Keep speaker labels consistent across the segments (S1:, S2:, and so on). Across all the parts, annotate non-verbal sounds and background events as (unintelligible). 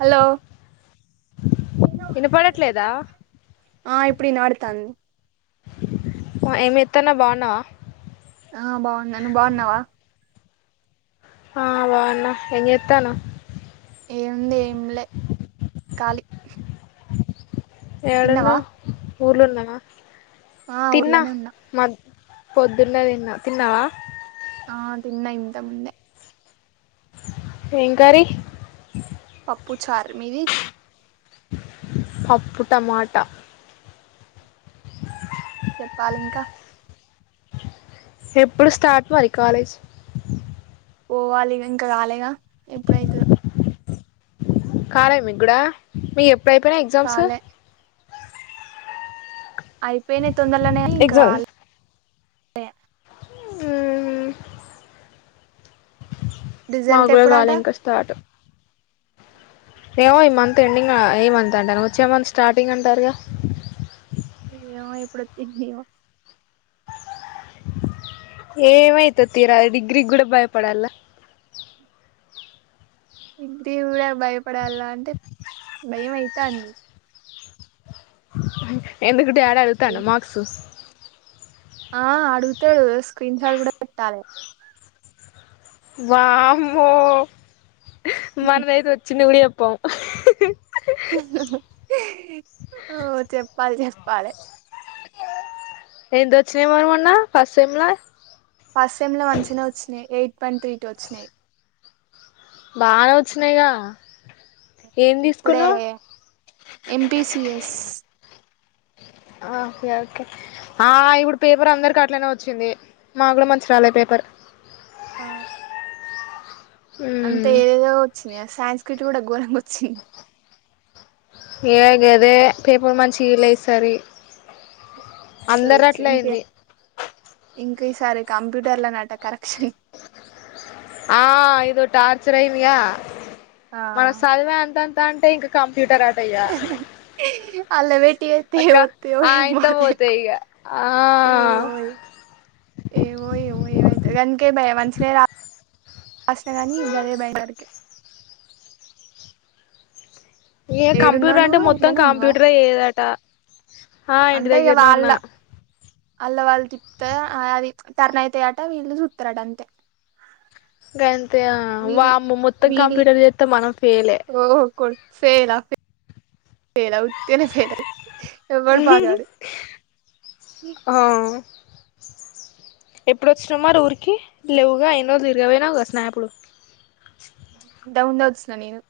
S1: Hello
S2: వినపడట్లేదా
S1: ఆ ఇప్పుడు వినపడతాంది
S2: ఆ ఎంజెత్తన్నావ్ బాగున్నావా
S1: ఆ బాగున్నా నువ్వు బాగున్నావా
S2: ఆ బాగున్న ఏం చేస్తాన్నావ్
S1: ఏముంది ఏమి లే ఖాలీ తిన్నావా
S2: యడన్నావ్ ఊర్లో ఉన్నావా
S1: ఆ
S2: తిన్నా
S1: ఊర్లోనే ఉన్నా
S2: మ పొద్దున్నె తిన్న తిన్నావా
S1: ఆ తిన్న ఇంతకు ముందె
S2: ఏం కర్రీ
S1: పప్పు చారు మీది
S2: పప్పు టమాట (inaudible)
S1: చెప్పాలి ఇంకా
S2: ఎప్పుడు స్టార్ట్ మరి కాలేజ్
S1: పోవాలి ఇంకా రాలేగా ఎప్పుడైతాదొ
S2: కాలే మీకు కూడా మీ ఎప్పుడైయిపోయినాయీ ఎగ్జామ్స్
S1: కాలే అయిపోయినాయి తొందరలనే ఇంకా
S2: ఎగ్జామ్
S1: రాలే
S2: హు మాకు
S1: రిజల్ట్
S2: కూడా
S1: ఎప్పుడట
S2: గాలె ఇంకా స్టార్ట్ ఏమో ఈ మంత్ ఎండింగ్ ఏ మంత్ అంటాన్న వచ్చే మంత్ స్టార్టింగ్ అంటారుగా
S1: ఏమో ఏ ప్పుడుతది ఙ్ఞామో
S2: ఏమైతది తీరా డిగ్రీ కూడా భయపడల్ల
S1: డిగ్రీ కూడా భయపడాలా అంటే భయం అయితాంది
S2: ఎందుకూ డాడ్ అడుగుతండా మార్క్సు
S1: ఆ అడుగుతాడు స్క్రీన్ షాట్ కూడా పెట్టాలె
S2: వామ్మో మనమైతే వచ్చింది గుడా చెప్పం
S1: ఉ చెప్పాలే చెప్పాలే
S2: ఎంత వచ్చినా మరి మొన్న ఫస్ట్ సేమ్ లా
S1: ఫస్ సెమ్ లా మంచిగానే వచ్చినాయి ఎయిట్ పాయింట్ త్రీ టు వచ్చినాయి
S2: బానే వచ్చినాయి గా
S1: ఇప్పుడే ఎంపిసిఎస్
S2: ఓకే ఓకే ఆ ఇప్పుడు పేపర్ అందరికి అట్లనే వచ్చింది మాకూడా మంచిగా రాలేదు పేపర్
S1: ఆ అంటె
S2: మ్మ్
S1: ఏవొవో వచ్చినయ ఆ సాంస్క్రిట్ కూడా ఘోరంగా వచ్చింది
S2: ఏ గదే పేపర్ మంచిగా ఇయలే ఈసారి
S1: సో
S2: అందరు
S1: ఇట్స్
S2: అట్ల
S1: ఇంకే
S2: అయింది
S1: ఇంక ఈసారి కంప్యూటర్లో నట కరెక్షన్
S2: ఆ ఇదో టార్చర్ అయిందిగా
S1: ఆ
S2: మన చదివె అంతంత అంటే ఇంక కంప్యూటర్ ఆట ఇగ
S1: అల్ల బెట్టి చేత్
S2: అక్క
S1: ఎమోత్తయో
S2: ఆ
S1: ఏమో
S2: ఇంత
S1: తెలియాద్
S2: పోతాయి ఇగ ఆ
S1: ఏమో ఏవో ఏవో ఏమైతదిగని గందుకే భయం మంచినె రా రాసినా కాని ఇంకా అదే భయం
S2: ఏ కంప్యూటర్
S1: ఏడున్నావు
S2: అంటే
S1: నువ్వు
S2: మొత్తం
S1: ఇట్లనే ఉన్నావా
S2: కంప్యూటరే చెయ్యదట హా ఇంటి
S1: అంటే ఇగ
S2: దగ్గరనే
S1: వాళ్ళ
S2: ఉన్నా
S1: అల్ల వాళ్ళు తిప్తరూ అది టర్న్ అయితాయట వీళ్ళు చుట్టరాటా అంతే
S2: గంతే
S1: వీళ్ళు
S2: వామ్మో మొత్తం కంప్యూటర్ చేస్త మనం ఫెయిల్
S1: ఓహ ఫేలాే ఫేలా (unintelligible) ఉత్తిగనే ఫెయిల్ ఎవడు పాస్గాడు
S2: ఆ ఎప్పుడు వచ్చినావు మరిఊరికి లేవుగా అయిన ఇన్ని రోజులు తిరిగపోయినావు. కథ స్నాప్
S1: ఎంతకు ముందే వచ్చిన నేను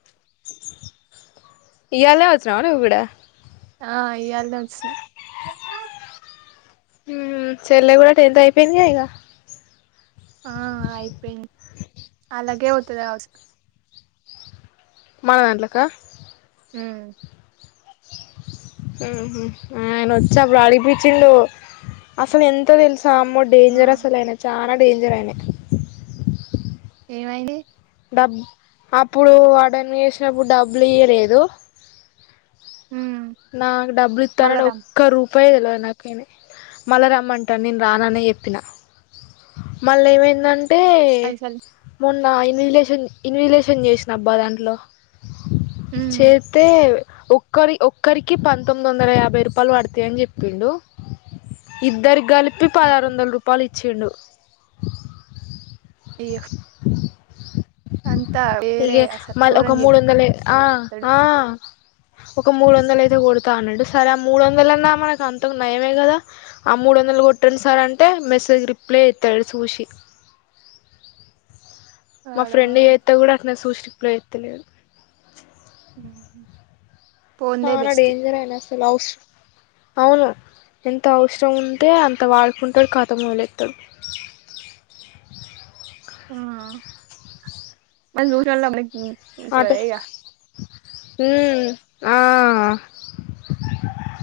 S2: ఇవాళే వచ్చినవా నువ్వు కూడా
S1: ఆ ఈయాలెనే వచ్చిన
S2: చెల్లె కూడా టెంత్ అయిపోయిందిగా ఇక
S1: ఆ అయిపోయింది. ఆన్లకే పోతాది కావచ్చు
S2: మన దాంట్లక
S1: ఉమ్
S2: ఆయన వచ్చాప్పుడు అడిగోపిచుండు అసలు ఎంతో తెలుసా అమ్మ
S1: ఆ
S2: డేంజరస్ అసలా ఆయన చాలా డేంజర్ అయినా
S1: ఏమైంది
S2: డబ్ అప్పుడు వార్డెన్ గా వేసినప్పుడు డబ్బులు ఇయలేదు
S1: ఉమ్
S2: నాకు డబ్బులు
S1: మళ్ళ
S2: ఇతరుఅని
S1: రా
S2: ఒక రూపాయి ఇవాళే, నాకే ఏమి మళ్ళా రమ్మంటా నేనురాననే చెప్పినా మళ్ళ ఏమైందంటే
S1: పైసలు
S2: మొన్న ఇన్విలేషన్ ఇన్విలేషన్ చేసిన అబ్బా దాంట్లో
S1: ఉమ్
S2: చేస్తే ఒక్కడి ఒక ఒకరికి పంతొమ్మిది వందల యాభై రూపాయలు పడతాయని చెప్పిండు. ఇద్దరు కలిపి
S1: ఆ
S2: పదహారు వందల రూపాయలు ఇచ్చేండు
S1: అయ్యో అంతా
S2: ఇక
S1: వేరే అసలు
S2: మళ ఒక
S1: ఘోరం
S2: మూడు వందల ఆ
S1: చేస్తాడు
S2: ఆ ఒక మూడు వందల అయితే కొడతా అన్నాడు. సరే ఆ మూడు వందలన్నా మనకు అంత నయమే కదా ఆ మూడు వందలు కొట్టండి సార్ అంటే మెసేజ్ రిప్లై ఇతలేదు చూసి మా
S1: వాడు
S2: ఫ్రెండ్ చేయితే కూడా అట్లనే చూసి రిప్లై ఇతలేడు
S1: ఉమ్
S2: చాలా డెంజర్ అయిన అవస అవును ఎంత అవసరం ఉంటే అంత వాడుకుంటడు. ఖతం వదిలేతడు
S1: ఆ దూరమ (unintelligible)
S2: అటు హ్మ్మ్ ఆ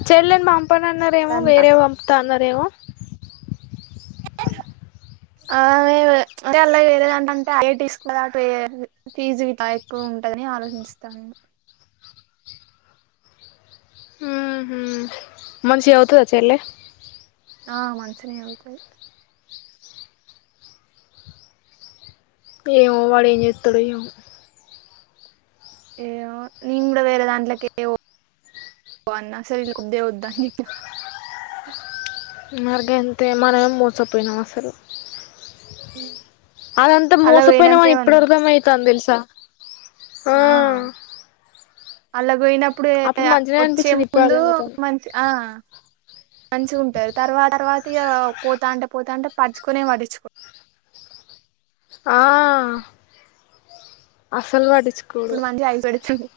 S2: చెల్లెను పంపాను అన్నారు. ేమో
S1: ఇగ
S2: వేరే పంపుత అన్నారురేమో
S1: ఆే అంటే అలాగే వేరేదాంట అంటే అ తీసుకుదా అటు (unintelligible) ఫీజు గిట్ల ఎక్కువ ఉంటదిని ఆలోచిస్తాను.
S2: ఉమ్మ్ మంచిగ చదువుతుందా చెల్లె
S1: ఆ మంచిగానే చదువుతది
S2: ఏమో వాడు ఏం చేస్తాడు ఏమో
S1: ఏ నేను కూడా వేరే దాంట్లోకే అన్నా అసలె వద్దె వద్దా అనుచేప
S2: మరిగంతే మనం మోసపోయినాం అసలు అదంతా
S1: అలా
S2: మోసపోయినమని ఇప్పుడు
S1: పోయినాకేమన్నా
S2: అర్థం అవుతాంది తెలుసా
S1: ఆ అలాగయినా ఇప్పుడే
S2: అప్పుడు మంచిగనే
S1: వచ్చే
S2: అనిపించింది ఇప్పుడు
S1: ముందు
S2: అర్థమయితాంది
S1: మంచి ఆ మంచిగా ఉంటారు తర్వాత తర్వాత ఇగ పోతా అంటే పోతా అంటే పట్టిచుకొనే పటిన్చుకో
S2: ఆ అస్సల్ పటిచ్చు
S1: ఇప్పుడు మంచిగ ఐస్సోడాచ్చిండు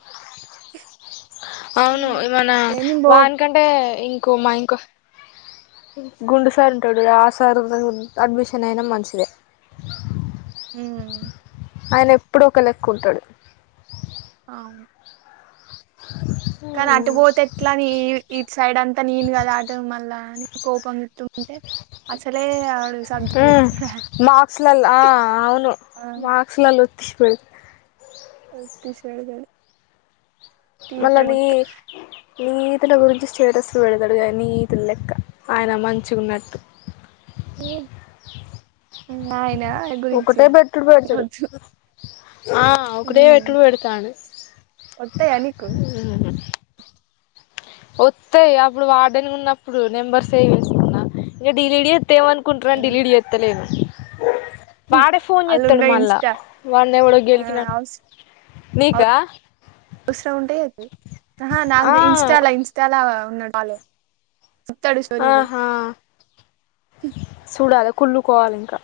S2: అవును ఏమనా
S1: ఏ నేను బో
S2: వానికంటే ఇంకో మా ఇంకో గుండు సార్ ఉంటాడు ఆ సార్ అడ్మిషన్ అయిన మంచిదే
S1: హ
S2: ఆయన ఎప్పుడు ఒక లెక్కుంటాడు
S1: అవును కానీ అటు పోతే ఎట్లానీ ఇట్సైడ్ అంతా నేను కదా అటు మళ్ళా అని కోపం చ అంటే
S2: ఆ మార్క్స్ల ఆ అవును
S1: ఆ
S2: మ అస్సలులోచ్పోయి
S1: ఆ తీసేగాడు
S2: మల్లని నీతుల గురించి స్టేటస్లు పెడతాడు కానీ నీతుల లెక్క ఆయన మంచిుగాన్నట్టు
S1: ఆయనా గురించిగ
S2: ఒకటే పెట్టుడు పెడతాడు
S1: వచ్చు
S2: ఆ ఒకటే రేట్లు పెడతాండు
S1: ఒత్తయానీకు
S2: ఓతాయి అప్పుడు వాార్డన్ ఉన్నప్పుడు నెంబర్ సేవ్చేసుకున్నా ఇంకా డిలిడీ వాతేవన్ కుంట్రాన్ డిలీట్ చేతలేను వాడే ఫోన్
S1: అళ్ళు
S2: చేస్తాడు
S1: ఉన్నాయి
S2: మళ్ళా
S1: ఇన్స్టా
S2: వాడిని ఎవడో
S1: ఆ
S2: గెలికిినాట్ నీకా
S1: అవసరం ఉంటేదు ఆహా నాకు
S2: ఆ
S1: ఇన్స్టాల ఇన్స్టాల ఉన్నటాలే
S2: ఆహా చూడాలా కుళ్ళుకోవాలి ఇంకా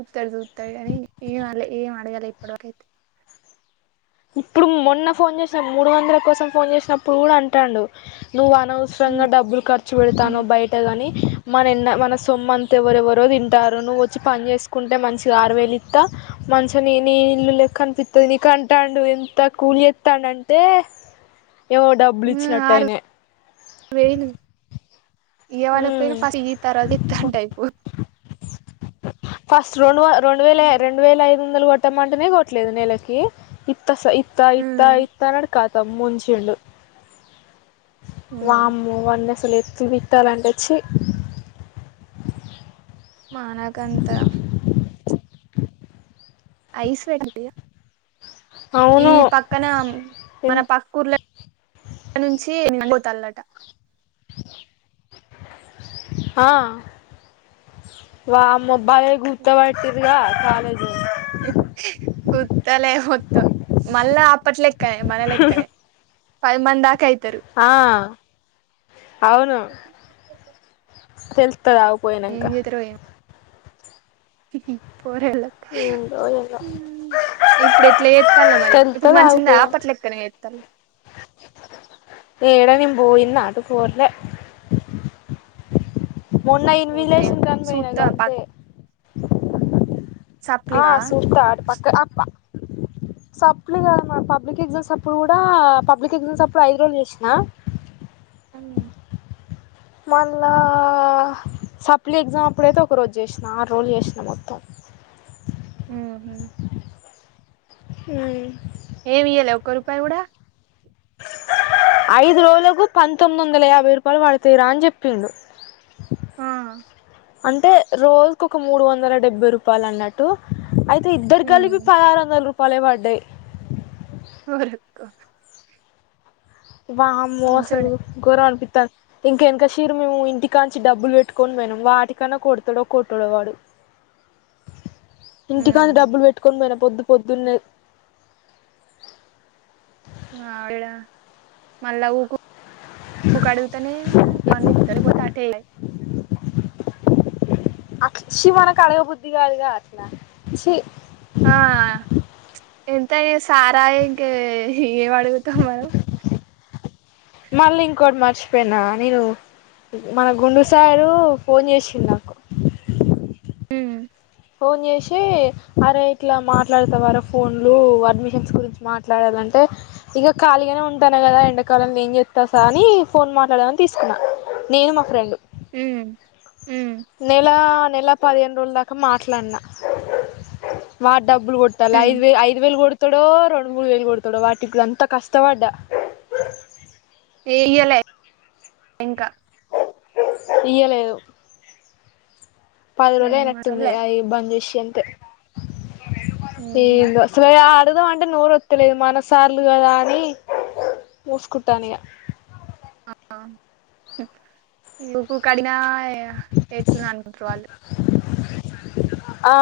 S1: చుతాడు చుతాడు కానీ ఏం అ ఏం అడగాలే ఇప్పటివరకైతే
S2: ఇప్పుడు మొన్న ఫోన్ చేసేన్ మూడు వందల కోసం ఫోన్ చేసినప్పుడు కూడా అంటాడు నువ్వు అనవస వస్రంగా డబ్బులు ఖర్చు పెడతనవ్ బై అేగాని మన ఎన్న మన సోమ్మంతా ఎవరెవరో తింటారు నువ్వు వచ్చి పని చేస్ కుంటే మంచిగా ఆరువేలు ఇస్తా మంచిగా నీ నీ ఇల్లు లెక్కనిపితది నీక్ తట్టాండు ఎంత కూలి ఎస్తాడు అంటే ఏవో డబ్బులు ఇచ్చినట్టటుయినే
S1: వెయిను ఏమనా తిను ఫస్ట్ ఇ తర్వాత ఇతంటే అయిపో
S2: ఫస్ట్ రెండు రెండు వేల రెండు వేల ఐదు వందలు కొట్టమంటేనే కొట్టలేదు నెలకి ఇత్త స ఇత్త ఇత్త ఇత్త ఖతం ముంచిండు
S1: ఉమ్
S2: వామ్మో వాన్నసాలు ఎతు విట్టాల అంటెచి
S1: మానకంత ఐస్ వెడి ఈ
S2: అవును
S1: పక్కన మన పక్కర్ల నుంచి పోతాలాట
S2: ఆ వామ్మో భలే గుత్తబట్టిర్రుగా కాలేజ్
S1: గుత్తలే మొత్తం మళ్ళా అప్పట్లెక్కనే మన లెక్కనే పదిమంది దాకా అయితరు
S2: ఆ అవును తెలుత్తదాగు పోయినంక
S1: ఏం పోరగాళ్ల
S2: ఏందో ఏందో
S1: ఇప్పుడు ఎట్లా చేత్తాల్లో మరి ఇప్పుడు
S2: తెలుత్తది
S1: మంచిగుందా
S2: ఆగిపోయినంక
S1: అప్పట్లే ఎత్తాల్
S2: ఏడ నేను పోయినా అటు పోట్లే మొన్న
S1: పోతే
S2: ఇన్విలేషన్ అని పోయినా
S1: సూత్తా బ
S2: గంతే ఆ
S1: సప్లిగా
S2: సుస్తా అటు పక్క ఆపా సప్లి కాదు మా పబ్లిక్ ఎగ్జామ్స్ అప్పుడు కుడా పబ్లిక్ ఎగ్జామ్స్ అప్పుడు ఐదు రోజులు చేసినా
S1: అవునా
S2: మళ్ళ సప్లీ ఎగ్జామ్ అప్పుడైతే ఒక రోజు చేసినా ఆరు రోజులు చేసినా మొత్తం
S1: ఉహు
S2: ఉ
S1: ఏమి ఇయ్యలే ఒక్క రూపాయి కూడా
S2: ఐదు రోజులకు పంతొమ్మిది వందల యాభై రూపాయలు పడుతాయి రా అని చెప్పిండు
S1: ఆ
S2: అంటే రోజుకు ఒక మూడు వందల డెబ్బై రూపాయలు అన్నట్ టు అయితే ఇద్దరికి
S1: ఉమ్,
S2: కలిపి పదహారు వందల రూపాయలే పడ్డాయి
S1: ఒరేయ్కో
S2: వామ్మో అసలు
S1: మంచోడే
S2: గోరం అనిపిత్తాంది ఇంకా ఎనకషిరి మేము ఇంటికా నుంచి డబ్బులు పెట్టుకొని మేము వాటికన్నా కొడాతడో కొట్టాడో వాడు
S1: ఉమ్,
S2: ఇంటికాంచి డబ్బులు పెట్టుకొని పోయినా పొద్దు పొద్దున్నే
S1: ఈడ మళ్ళ ఉకు ఇంకా అడగుతానే మళ్ళ ఇత్తాడు లేకపోతే అటే ఇగయి
S2: అట్ల ఇచ్చి మనకు అడగబుద్ధి కాదుగా అట్లా చీ
S1: ఆ ఎంతయే సార్ ఆయే ఇంక ఏమి అడుగుతాం మనం
S2: మళ్ల ఇంకోటి మర్చపోనా నేను మన గుండు సారు ఫోన్ చేసిండు నాకు
S1: ఉమ్
S2: ఫోన్ చేసి అరే ఇట్లా మాట్లాడతావారా ఫోన్లు అడ్మిషన్స్ గురించి మాట్లాడాలంటే ఇగ ఖాళగానే ఉంటానా కదా ఎండాకాలంలో ఏం చెస్తాసా అని ఫోన్ మాట్లాడదామని తీసుకున్నా నేను మా ఫ్రెండ్
S1: ఉమ్ ఉమ్
S2: నెల నెల పదిహేను రోజుల దాకా మాట్లాడిన వాడు డబ్బలు కొట్టాలా
S1: ఉమ్,
S2: ఐదు వే ఐదు వేలు కొడతాడో రెండు మూడు వేలు కొడతాడో వాటికి కూడా అంత కష్టపడ్డా
S1: ఏయ్యలే ఇంకా
S2: ఇయ్యలేదు పది రోజు
S1: ఉమ్,
S2: అయినట్టుంది
S1: అసలే
S2: అయి బంద్ చేసి అంతే
S1: ఉహు,
S2: ఈగో అసలు అడుగుదామంటే అంటే నోరత్తలేదు ఇగ మనసార్లు కదా అని మూసుకుంటాన ఇగ
S1: (unintelligible)
S2: ఆ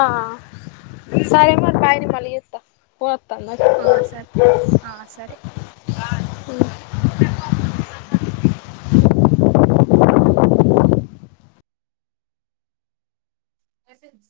S2: (unintelligible) (inaudible)
S1: ఆ సరే (inaudible) మెసేజ్